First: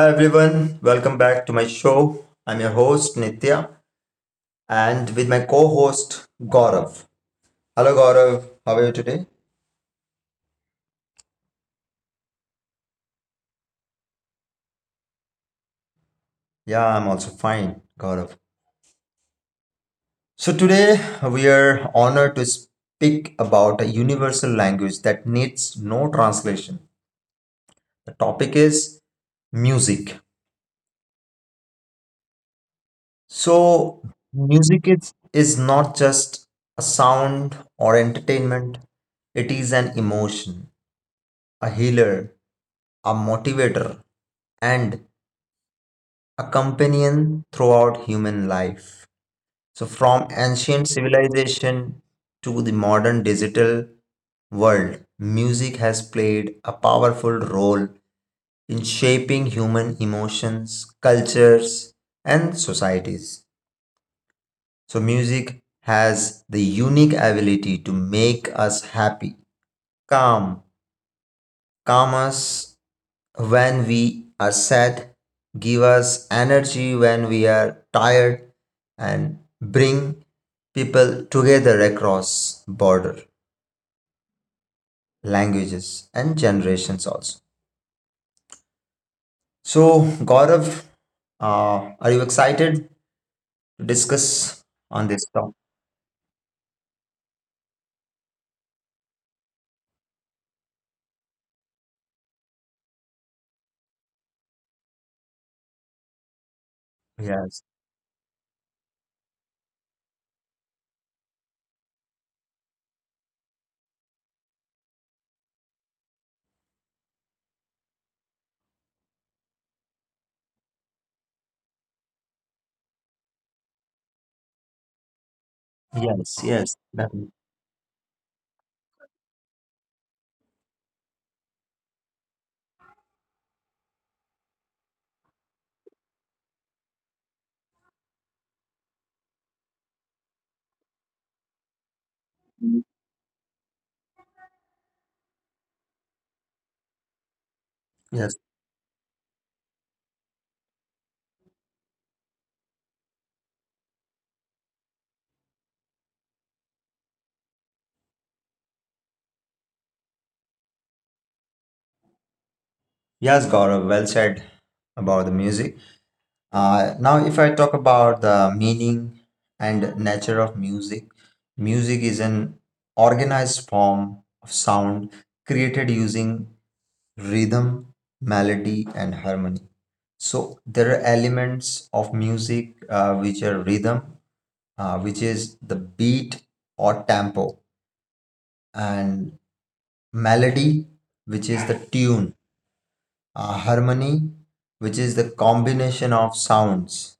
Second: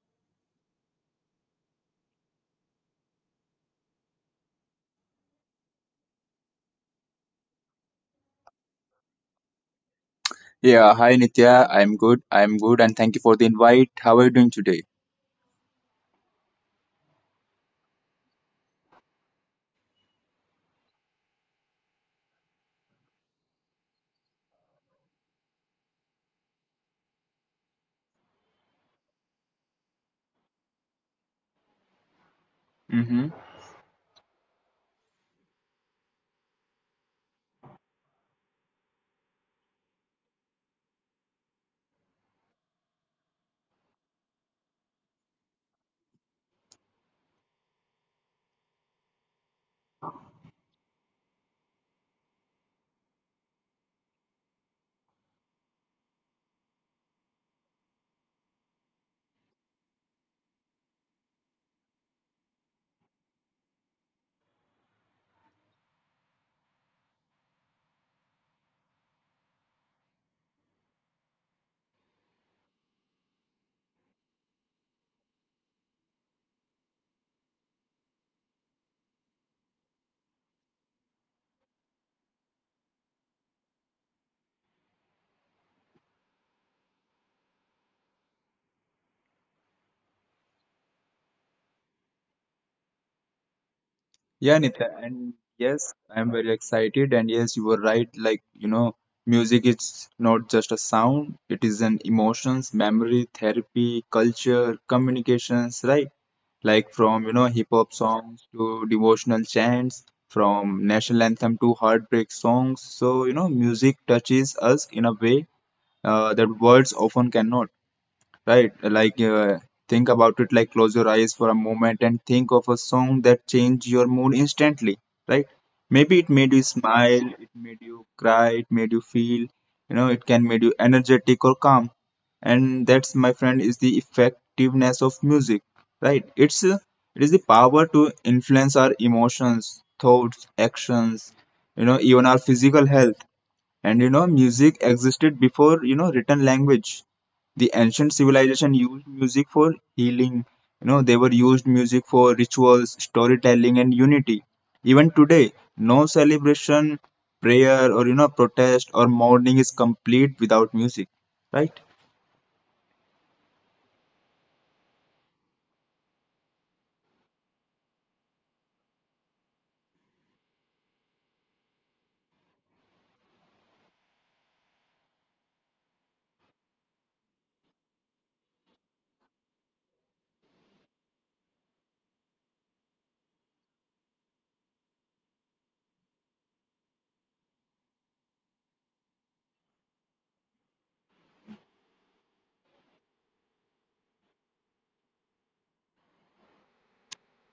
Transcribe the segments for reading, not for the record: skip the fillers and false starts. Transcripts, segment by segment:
Hi everyone, welcome back to my show. I'm your host Nitya and with my co host Gaurav. Hello Gaurav, how are you today? Yeah, hi Nitya. I'm good, and thank you for the invite. How are you doing today? Yeah, I'm also fine, Gaurav. So, today we are honored to speak about a universal language that needs no translation. The topic is music. Mm-hmm. So, music is not just a sound or entertainment, it is an emotion, a healer, a motivator, and a companion throughout human life. So, from ancient civilization to the modern digital world, music has played a powerful role in shaping human emotions, cultures, and societies. So, music has the unique ability to make us happy, calm, calm us, when we are sad, give us energy when we are tired, and bring people together across border languages and generations also. So, Gaurav, are you excited to Yeah, discuss Nitya, on and this topic? yes, I'm very excited. And yes, you were right. Like music is not just a sound; it is an emotions, memory, therapy, culture, communications. Right? Like from hip Yes, hop songs to devotional chants, from national anthem to heartbreak songs. So music touches us in a way that words often cannot. Right, like think about it, like close your eyes for a moment and think of a song that changed your mood instantly. Right, maybe it made yes, you yes, smile, it definitely. made you cry, it made you feel, it can made you energetic or calm. And that's, my friend, is the effectiveness of music. Right, it's it is the power to influence our emotions, thoughts, actions, even our physical health. And music existed before, written language. The ancient Yes, civilization used music for healing. You know, they were used music for rituals, storytelling, and unity. Even today, no celebration, prayer, or protest or mourning is complete without music, right? yes, Gaurav. Well said about the music. Now, if I talk about the meaning and nature of music, music is an organized form of sound created using rhythm, melody, and harmony. So, there are elements of music which are rhythm, which is the beat or tempo, and melody, which is the tune, harmony, which is the combination of sounds.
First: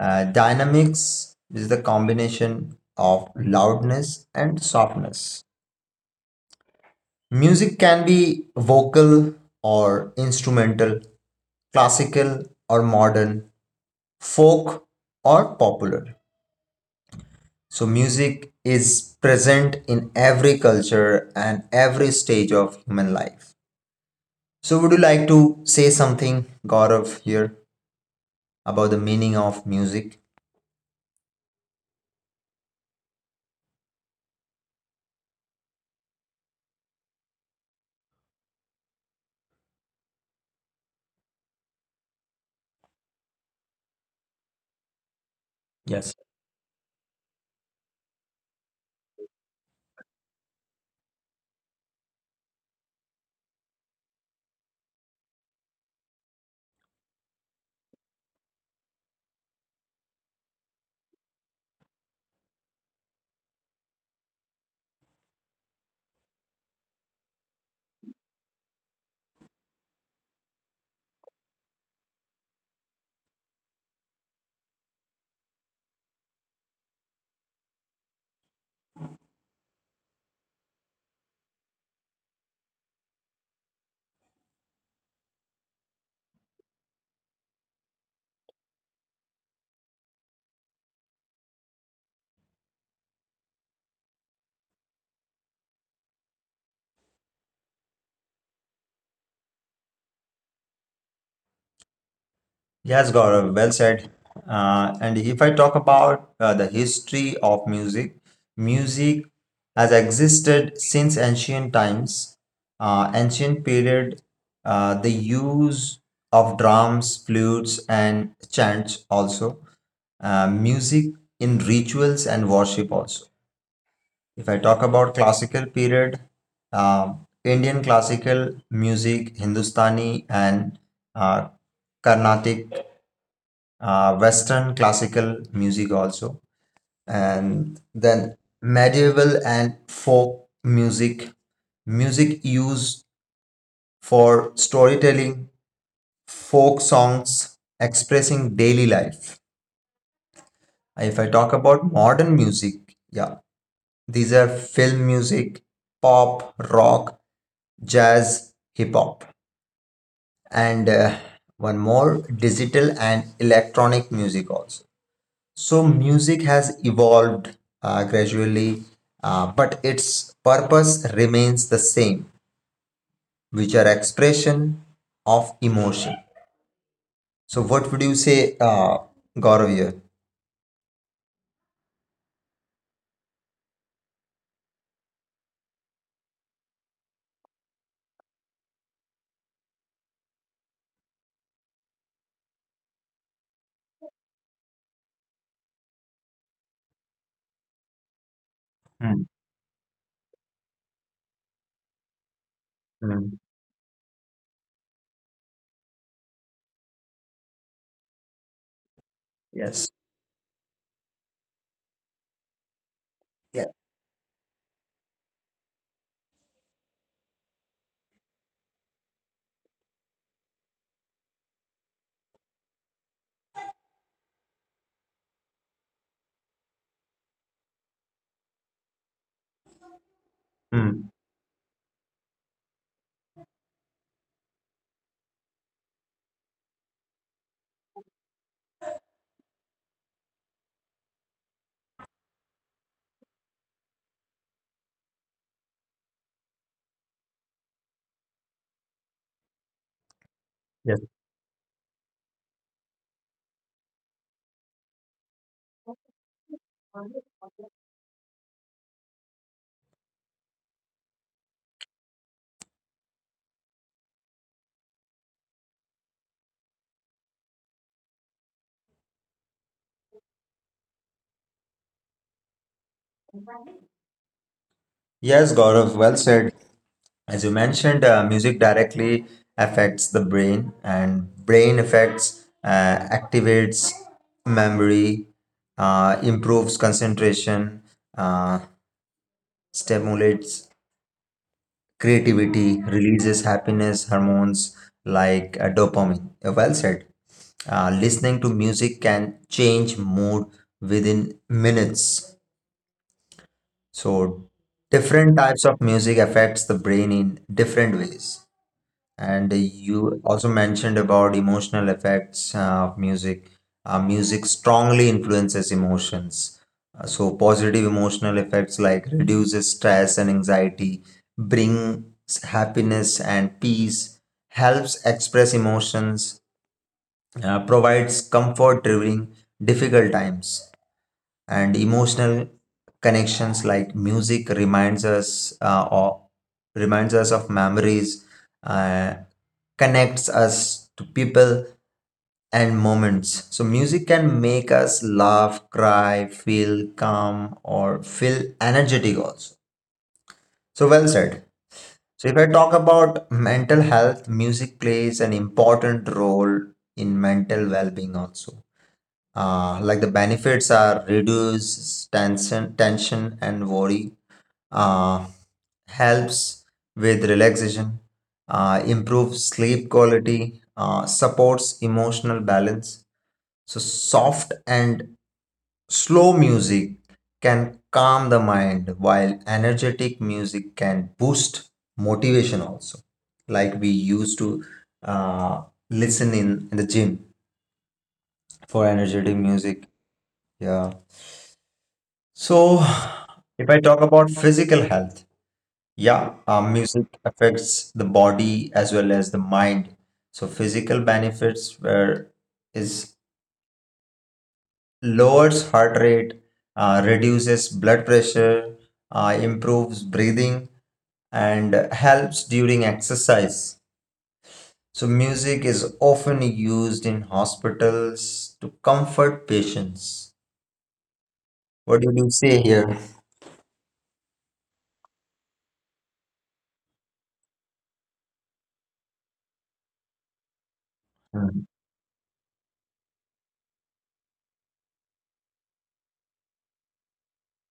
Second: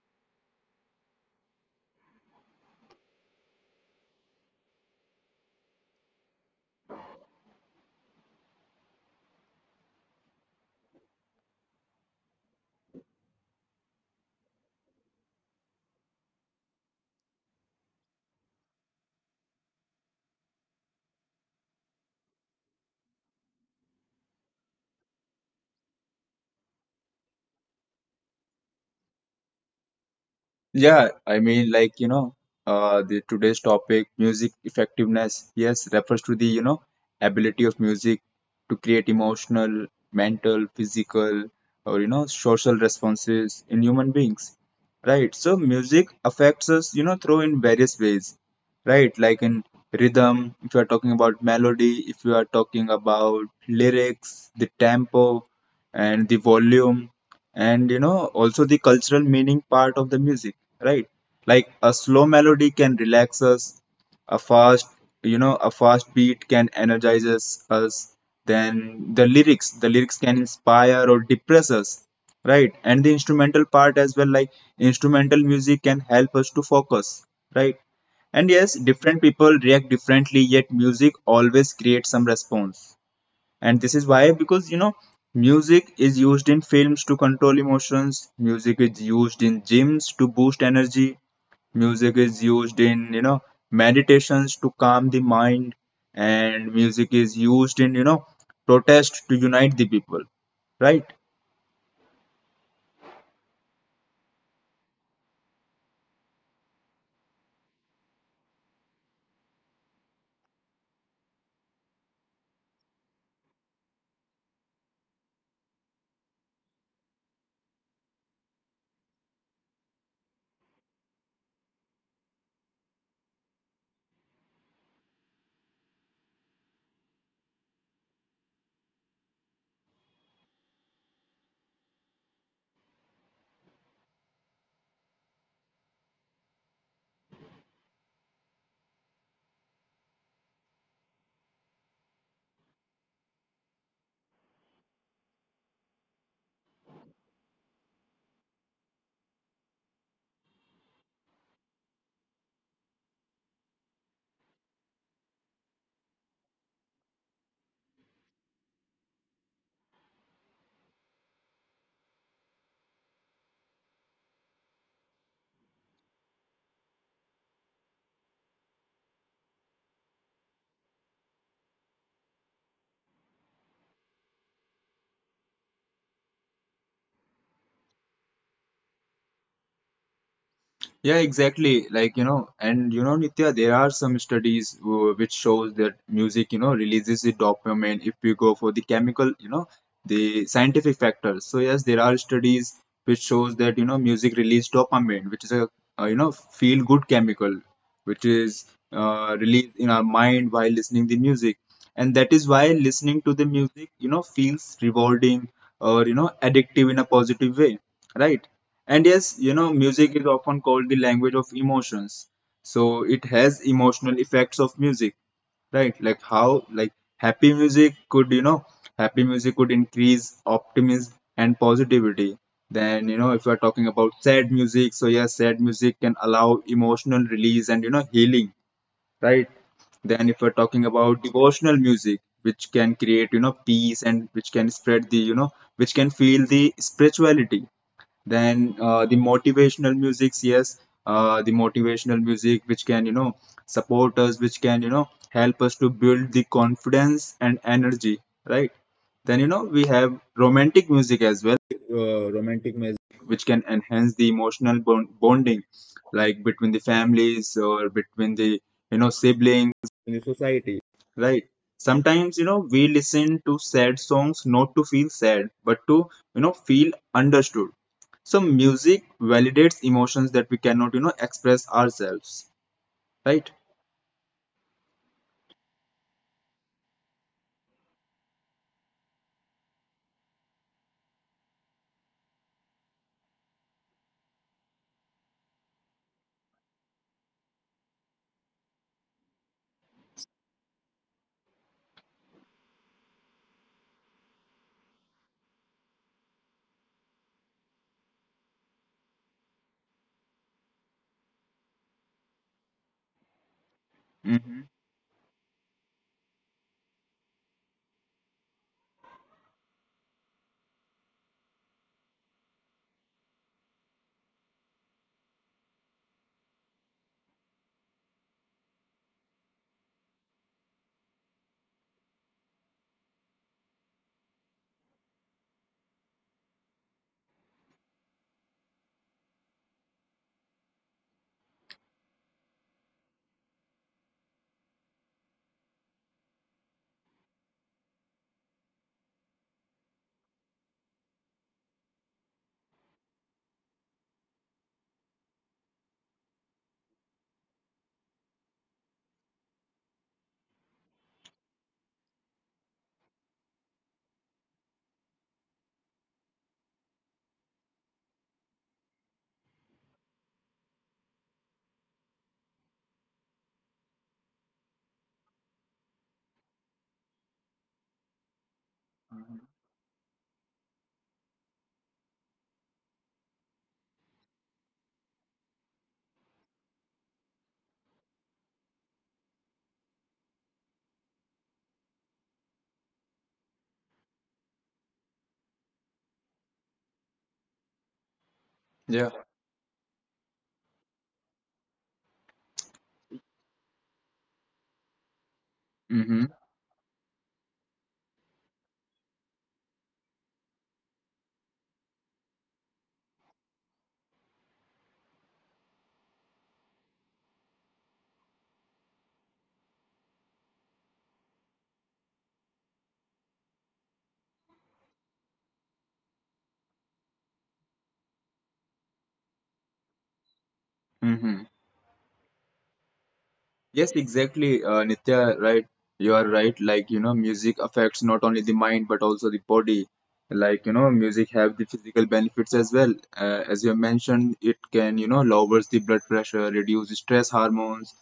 Dynamics is the combination of loudness and softness. Music can be vocal or instrumental, classical or modern, folk or popular. So, music is present in every culture and every stage of human life. So, would you like to say something, Gaurav, here about the meaning of music? Yeah, I mean, like, you know, the today's topic, music effectiveness, yes, refers to the, ability of music to create emotional, mental, physical, or, social responses in human beings, right? So, music Yes. affects us, through in various ways, right? Like in rhythm, if you are talking about melody, if you are talking about lyrics, the tempo, and the volume, and also the cultural meaning part of the music. Right, like a slow melody can relax us, a fast, a fast beat can energize us. Then the lyrics, the lyrics can inspire or depress us, right? And the instrumental part as well, like instrumental music can help us to focus, right? And yes, different people react differently, yet music always creates some response. And this is why, because music is used in films to control emotions, music is used in gyms to boost energy, music is used in meditations to calm the mind, and music is used in protest to unite the people, right? Yes, Gaurav, well said. And if I talk about the history of music, music has existed since ancient times. Ancient period, the use of drums, flutes, and chants also. Music in rituals and worship also. If I talk about classical period, uh, Indian classical music, Hindustani and uh, Carnatic, Western classical music also, and then medieval and folk music, music used for storytelling, folk songs expressing daily life. If I talk about modern music, yeah, these are film music, pop, rock, jazz, hip hop, and one more, digital and electronic music also. So music has evolved gradually, but its purpose remains the same, which are expression of emotion. So what would you say, Gaurav here? Yeah, exactly. Like, you know, and you know, Nitya, there are some studies which shows that music, releases the dopamine, if we go for the chemical, the scientific factors. So yes, there are studies which shows that, music release dopamine, which is a, feel good chemical, which is Mm, released in our mind while listening the music. And that is why listening to the mm, music, feels rewarding or, addictive in a positive way, right? And yes, you know, music yes. is often called the language of emotions. So it has Yeah. emotional effects of music, right? Like how, like happy music could, happy music could increase optimism and positivity. Then, you know, if we're talking about sad music, so yes, sad music can allow emotional release and, healing, right? Then, if we're talking about Mm, devotional music, which can create, peace, and which can spread the, which can feel the spirituality. Then the motivational musics, yes, the motivational music, which can support us, which can help us to build the confidence and energy, right? Then you know we have romantic music yes. as well. Romantic music which can enhance the emotional bonding, like between the families or between the siblings in the society. Right. Sometimes you know we listen to sad songs not to feel sad, but to feel understood. So music validates emotions that we cannot express ourselves. Right. Yes, Gaurav, well said. As you mentioned, music directly affects the brain, and brain affects activates memory, improves concentration, uh, stimulates creativity, releases happiness hormones like dopamine. Well said. Listening to music can change mood within minutes. So Hmm. different types of music affects the brain in different ways. And you also mentioned about emotional effects of music. Music strongly influences emotions. So positive emotional effects like reduces stress and anxiety, brings happiness and peace, helps express emotions, provides comfort during difficult times, and emotional connections like music reminds us of memories, uh, connects us to people and moments. So music can make us laugh, cry, feel calm or feel energetic also. So well said. So if I talk about mental health, music plays an important role in mental well-being also, like the benefits are reduce tension and worry, uh, helps with relaxation, improves sleep quality, supports emotional balance. So soft and slow music can calm the mind, while energetic music can boost motivation also, like we used to uh, listen in the gym for Yeah. energetic music. Yeah. So, if I talk about physical health, Hmm. yeah, music affects the body as well as the mind. So, physical benefits where is lowers heart rate, reduces blood pressure, improves breathing, and helps during exercise. So, music is often used in hospitals to comfort patients. Hmm. What do you say here? Yes, exactly, Nitya, right? You are right. Like, you know, music affects not only the mind but also the body. Like, you know, music have the Mhm. physical benefits as well. As you mentioned, it can, lowers the blood pressure, reduce stress hormones,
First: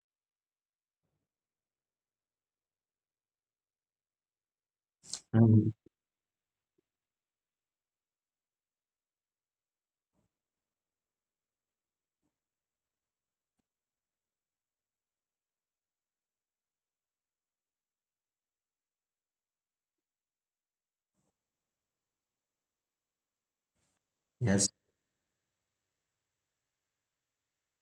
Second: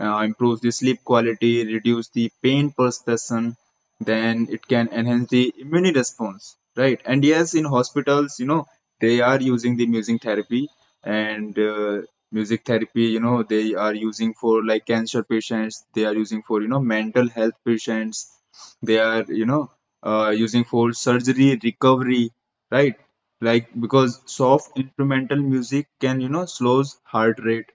improves the sleep quality, reduce the pain perception. Then it can enhance the Mhm. immune response, right? And yes, in hospitals, you know, they are using the music therapy, and music therapy, you know, they are using for like cancer patients, they are using for mental health patients, they are, using for surgery recovery, right? Like because Yes, soft instrumental music can slows heart rate,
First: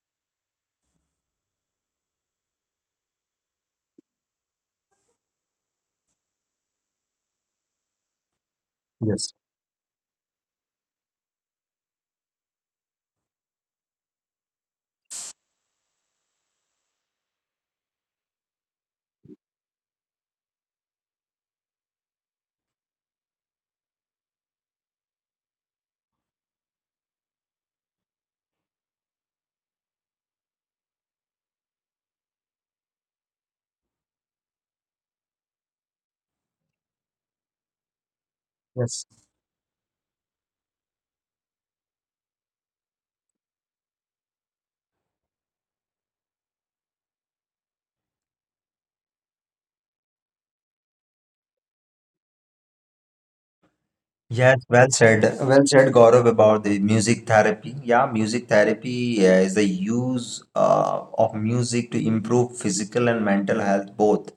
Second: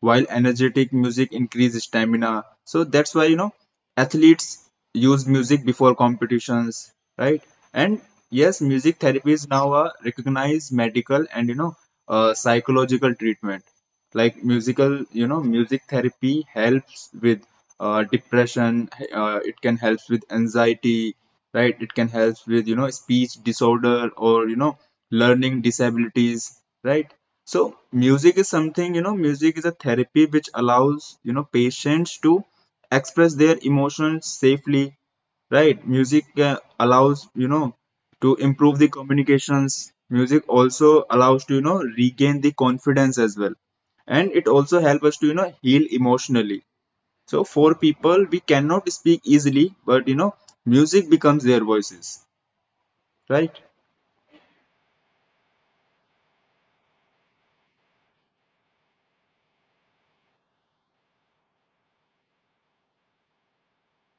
while energetic music increase stamina. So that's why athletes use music before competitions, right? And yes, music yes, therapies now are recognized medical and psychological treatment. Like music therapy helps with depression. It can help with anxiety, right? It can help with speech disorder or learning disabilities, right? So music is something, you know, music is a therapy which allows, patients to express their emotions safely, right? Music allows, to improve the yes. communications. Music also allows to, regain the confidence as well. And it also helps us to, heal emotionally. So for people, we cannot speak easily, but, music becomes their voices, right? Yes, well said. Well said, Gaurav, about the music therapy. Yeah, music therapy is the use of music to improve physical and mental health both.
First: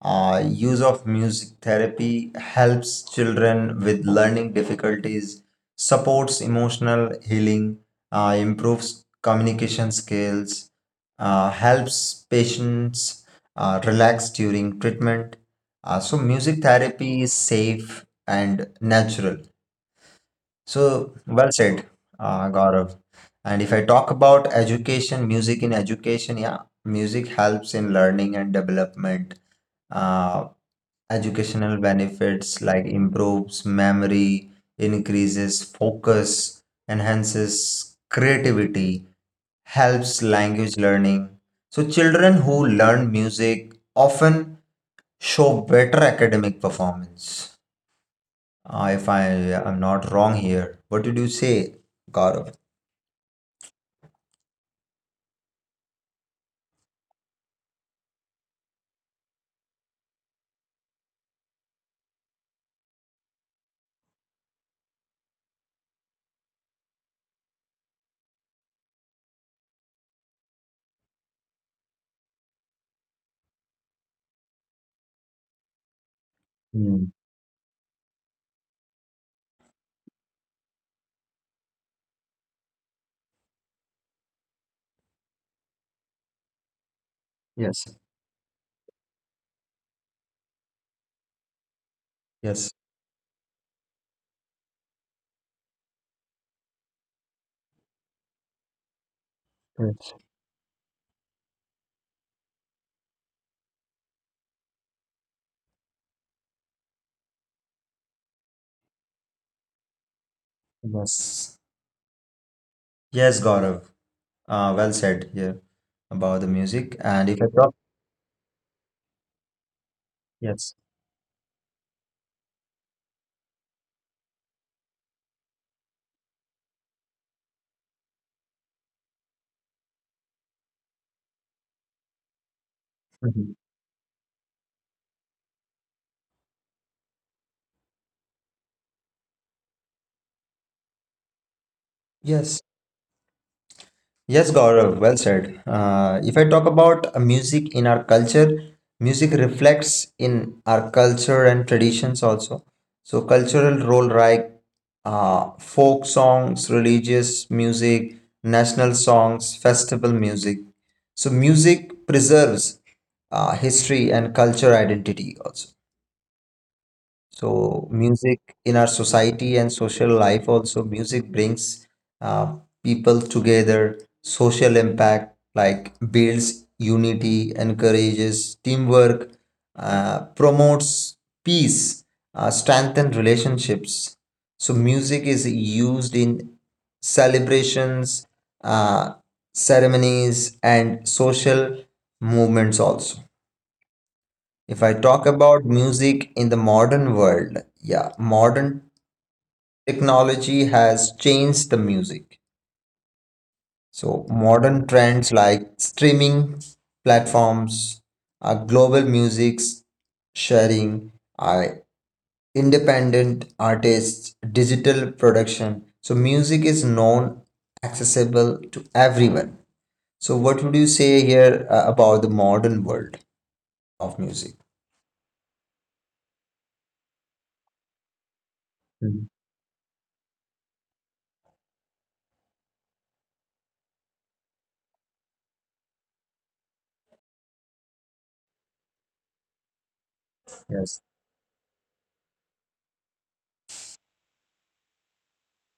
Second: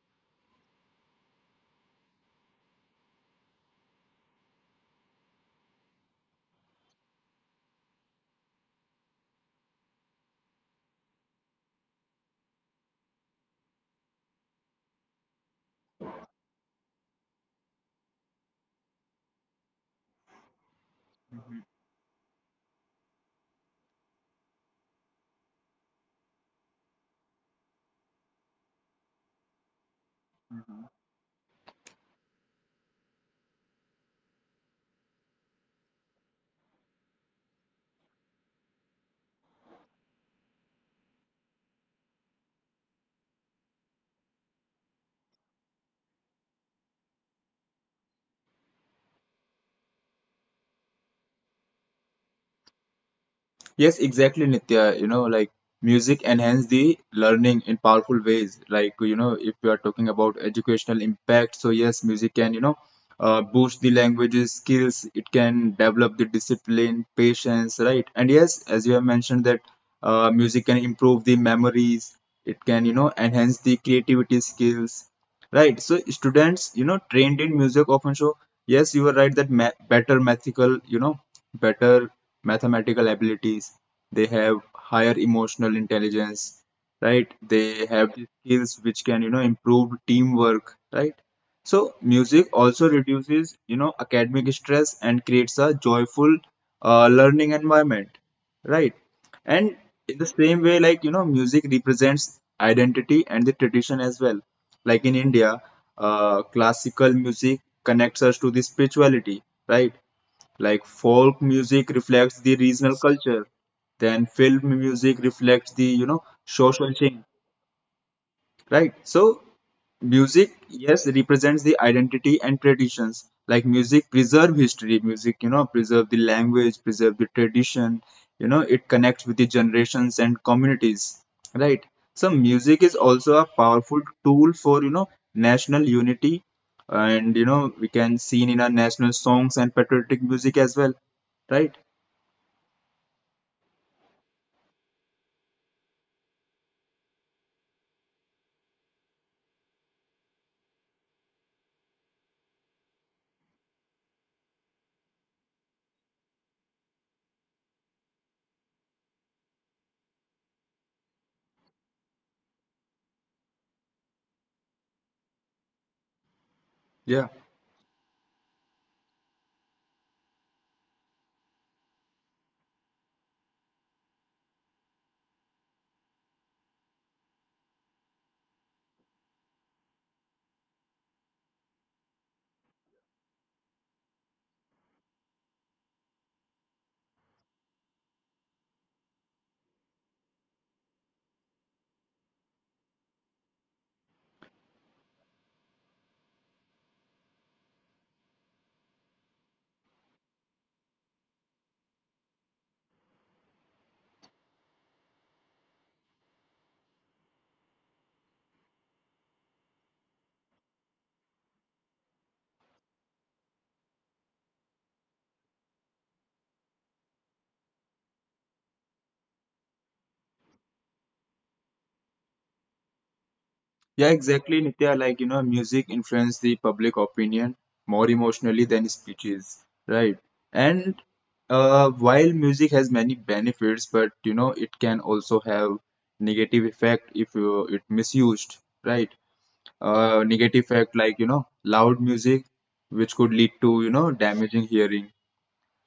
Use of music therapy helps children with learning difficulties, supports emotional healing, improves communication skills, helps patients relax during treatment. So music therapy is safe and natural. So well said, Gaurav. And if I talk about education, music in education, yeah, music helps in learning and development. Uh, educational benefits like improves memory, increases focus, enhances creativity, helps language learning. So children who learn music often show better academic performance. If I am not wrong here, what did you say, Gaurav? Yes, exactly, Nitya. You know, like music enhance the learning in powerful ways. Like, you know, if you are talking about educational impact, so yes, music can, boost the languages skills. It can develop the discipline, patience, right? And yes, as you have mentioned that music can improve the memories. It can, enhance the creativity skills, right? So students, you know, Hmm. trained in music often show, yes, you are right that ma better better mathematical abilities, they have higher emotional intelligence, right? They Yes. have skills which can improve teamwork, right? So music Yes. also reduces academic stress and creates a joyful learning environment, right? And in Yes. the same way, like you know music represents identity and the tradition as well, like in India, classical music connects us to the spirituality, right? Like folk Yes. music reflects the regional Yes, culture, Gaurav. then film Well music said here reflects the about the social music. change, And if I talk, right? So music, yes. yes, represents the identity and traditions, like music preserve history, music preserve the language, preserve the tradition, you know it connects with the generations and communities, right? So music is also a Mhm. powerful tool for national unity, and you know we can seen in our national songs and patriotic music as well, right? Yes. Yes, Gaurav, well said. If I talk about music in our culture, music reflects in our culture and traditions also. So, cultural role like folk songs, religious music, national songs, festival music. So, music preserves history and culture identity also. Yeah. So music in our society and social life also, music brings uh, people together, social impact, like builds unity, encourages teamwork, promotes peace, strengthen relationships. So music is used in celebrations, uh, ceremonies, and social movements also. If I talk about music in the modern world, yeah, modern technology has changed the music. So, modern trends like streaming platforms, global music sharing, uh, independent artists, digital production. So, music is known accessible to everyone. So, what would you say here about the modern world of Yeah, music? exactly, Nitya. Like, you know, music influences the public opinion more emotionally than Mm, speeches, right? And while music has many benefits, but you know, it can also have negative effect, if you, it misused, right? Negative effect yes. like, loud music, which could lead to, damaging hearing,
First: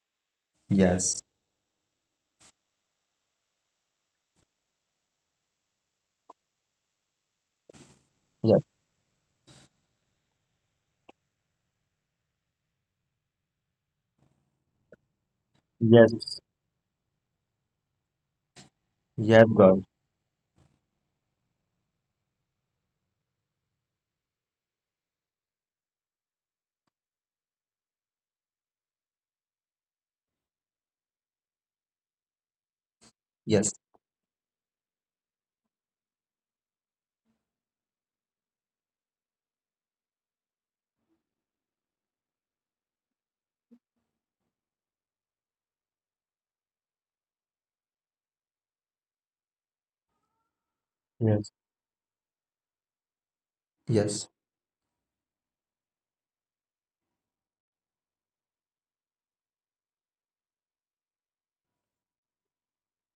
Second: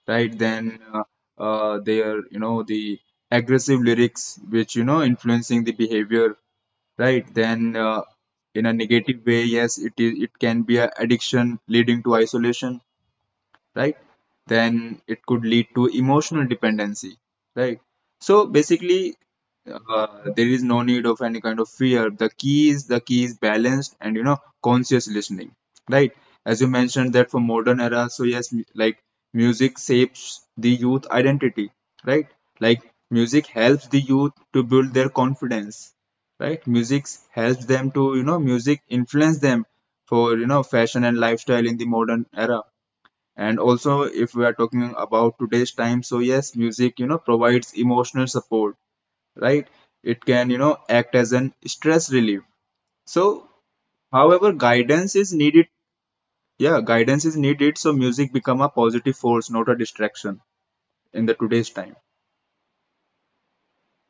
right? Then Yes. There, the aggressive lyrics, which, influencing the behavior, right? Then in Yes. a negative way, yes, it can be a addiction leading to isolation, right? Then it could lead to emotional Yes. dependency, right? So basically Yes, uh, Gaurav. there is no need of any kind of fear. The key is the key is balanced and conscious listening, right? As you mentioned that for modern era, so yes, like music shapes the youth identity, right? Like music helps the Yes, youth to build their confidence, right? Music helps them to, music influence them for fashion and lifestyle in the modern era. And also if we are talking about today's time, so yes, music provides emotional support, right? It can, act as an stress yes, relief. So, however, yes. guidance is needed. Yeah, guidance is needed. So, music become a positive force, not a distraction in the today's time,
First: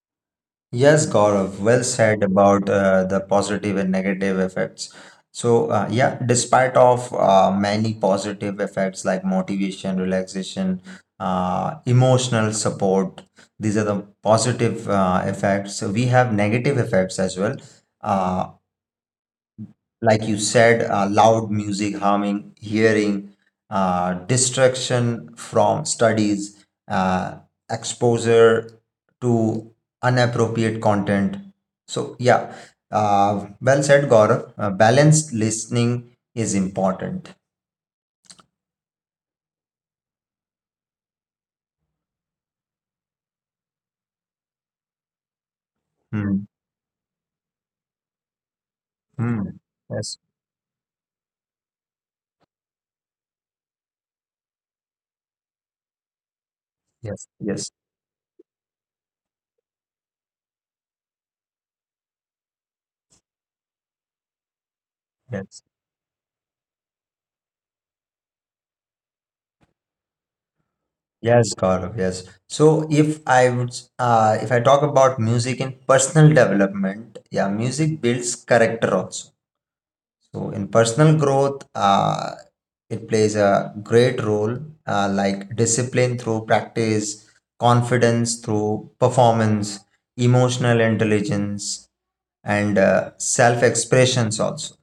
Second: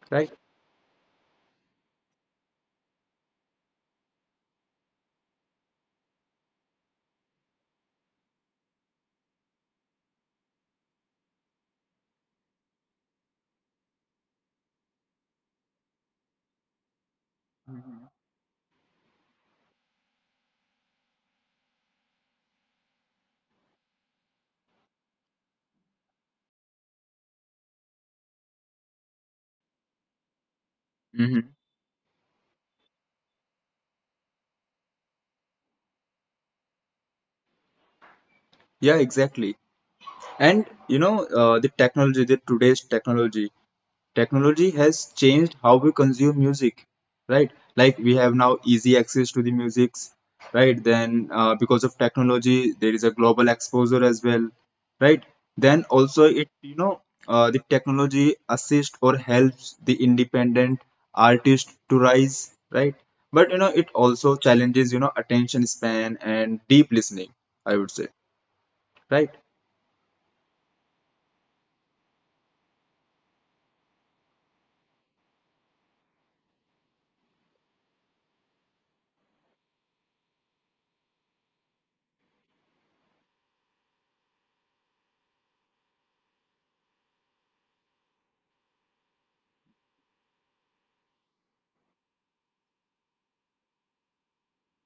right? Yes, Gaurav. Well said about the positive and negative effects. So, yeah, despite of many positive effects like motivation, relaxation, emotional support, these are the positive effects. So we have negative effects as well. Uh, like you said, loud music harming hearing, distraction from studies, exposure to inappropriate content. Hmm. So, yeah, well said, Gaurav. Balanced listening is important. Yeah, exactly. And you know, the technology, the today's technology technology has changed how we consume Hmm. music, right? Like we have now easy access to the Hmm. musics, Yes, right? Then because of technology there is a global exposure as well, right? Then also it, yes, the yes, technology assists or helps the independent artist to rise, right? But you know it also challenges attention yes. span and deep listening, I would say, right? Yes, Gaurav, yes. So if I would, if I talk about music in personal development, yeah, music builds character also. So in personal growth, it plays a great role, like discipline through practice, confidence through performance, emotional intelligence, and self expressions also.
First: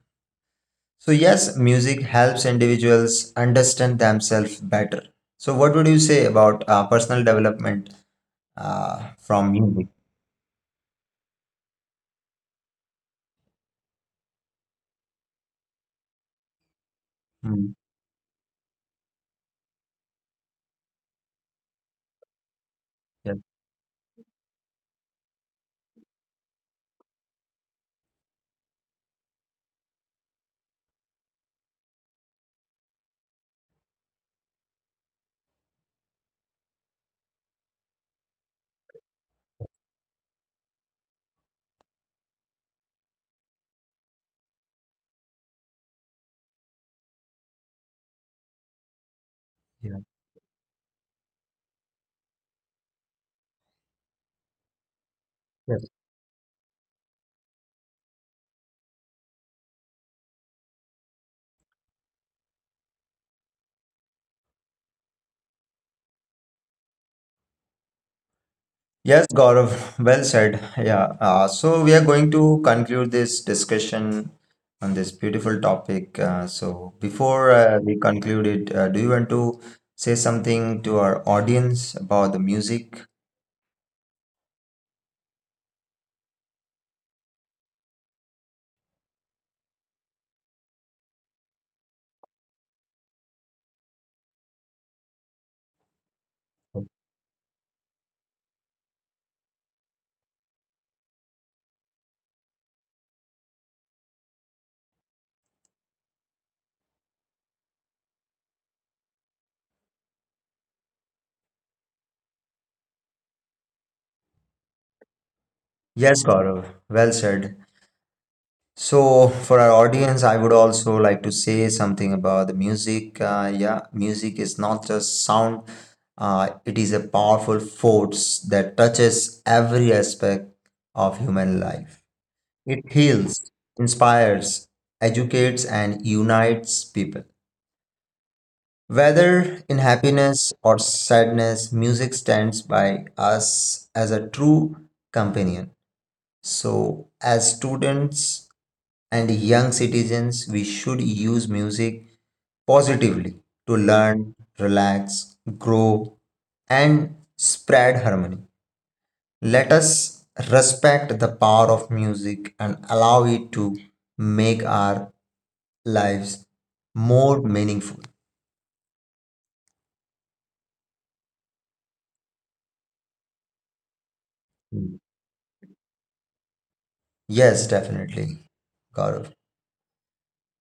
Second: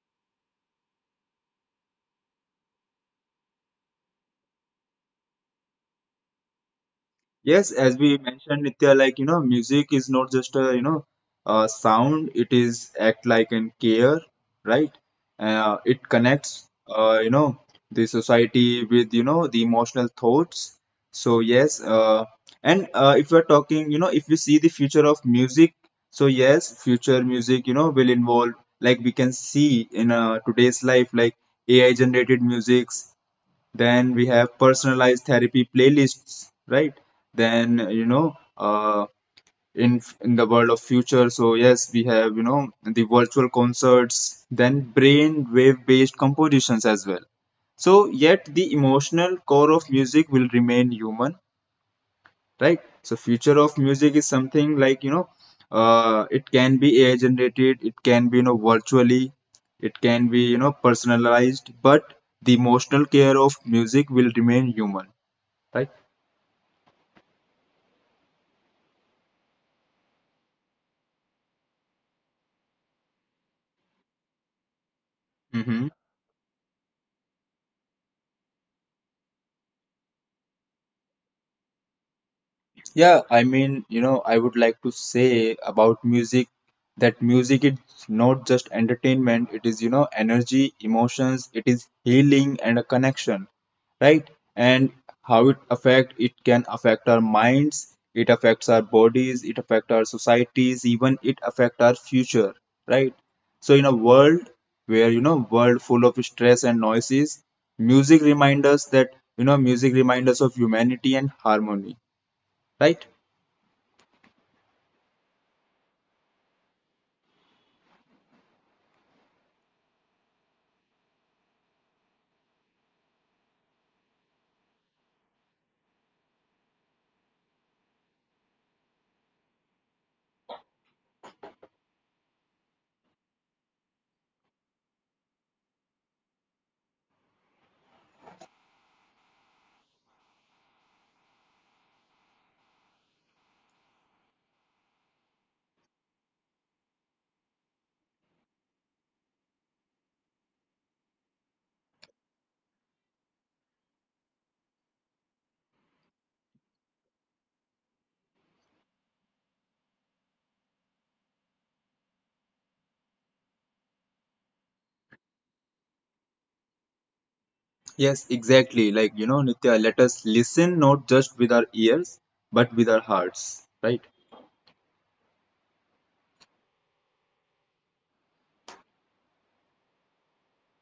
So, yes, music helps individuals understand themselves better. So, what would you say about personal Yes, development as we mentioned, Nitya, like you know, from music? music is not just a a sound; it is act like an care, right? It connects, Mm, the society with the emotional thoughts. So yes, and if yes, we're talking, if we see the future of music, so yes, future music, will involve, like we can see in today's life, like AI generated musics, then we have personalized therapy playlists, right? Then in the world of future, so yes, we have you know the virtual concerts, then brain wave based compositions as well. So yet the emotional core of yeah. music will remain human, right? So future of music is something like Yeah. It can be AI generated, it can be virtually, it can be personalized, but the emotional care of music will remain human, tak? Yes, Gaurav, well said. Yeah, so we are going to conclude this discussion on this beautiful Mhm. topic. So before we conclude it, do you want to say something to our audience about the Yeah, music? I mean, you know, I would like to say about music that music is not just entertainment, it is, energy, emotions, it is healing and a connection, right? And how it affect it can affect our minds, it affects our bodies, it affects our societies, even it affect our future, right? So in a world where, world full of stress and noises, music reminds us that, music reminds us of humanity and harmony, right? Yes, Gaurav, well said. So for our audience, I would also like to say something about the music. Yeah, music is not just sound. It is a powerful force that touches every aspect of human life. It heals, inspires, educates, and unites people. Whether in happiness or sadness, music stands by us as a true companion. So, as students and young citizens, we should use music positively to learn, relax, grow, and spread harmony. Let us respect the power of music and allow it to make our lives more meaningful. Yes, exactly. Like, you know, Nitya, let us listen not just with our ears, but with our hearts, right? Yes, definitely, Gaurav.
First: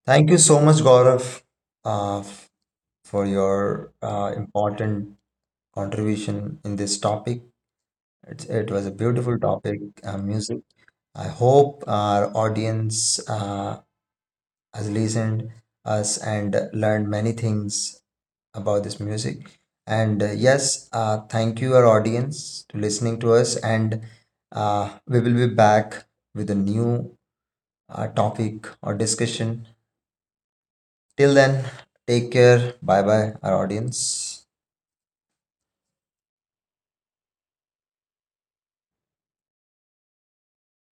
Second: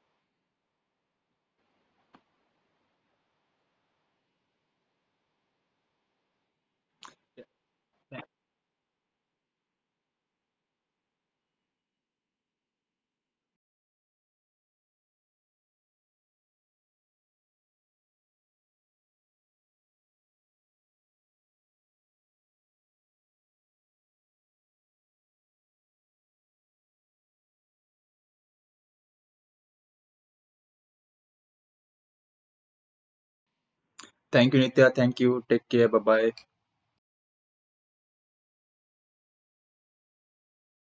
Thank you so much, Gaurav, uh, f- for your important contribution in this topic. It was a beautiful topic, music. I hope our audience has listened us and learned many things about this music. And yes, thank you, our audience, to listening to us. And we will be back with a new topic or discussion. Till then, take care. Bye bye, our audience. Thank you, Nitya. Thank you. Take care. Bye bye.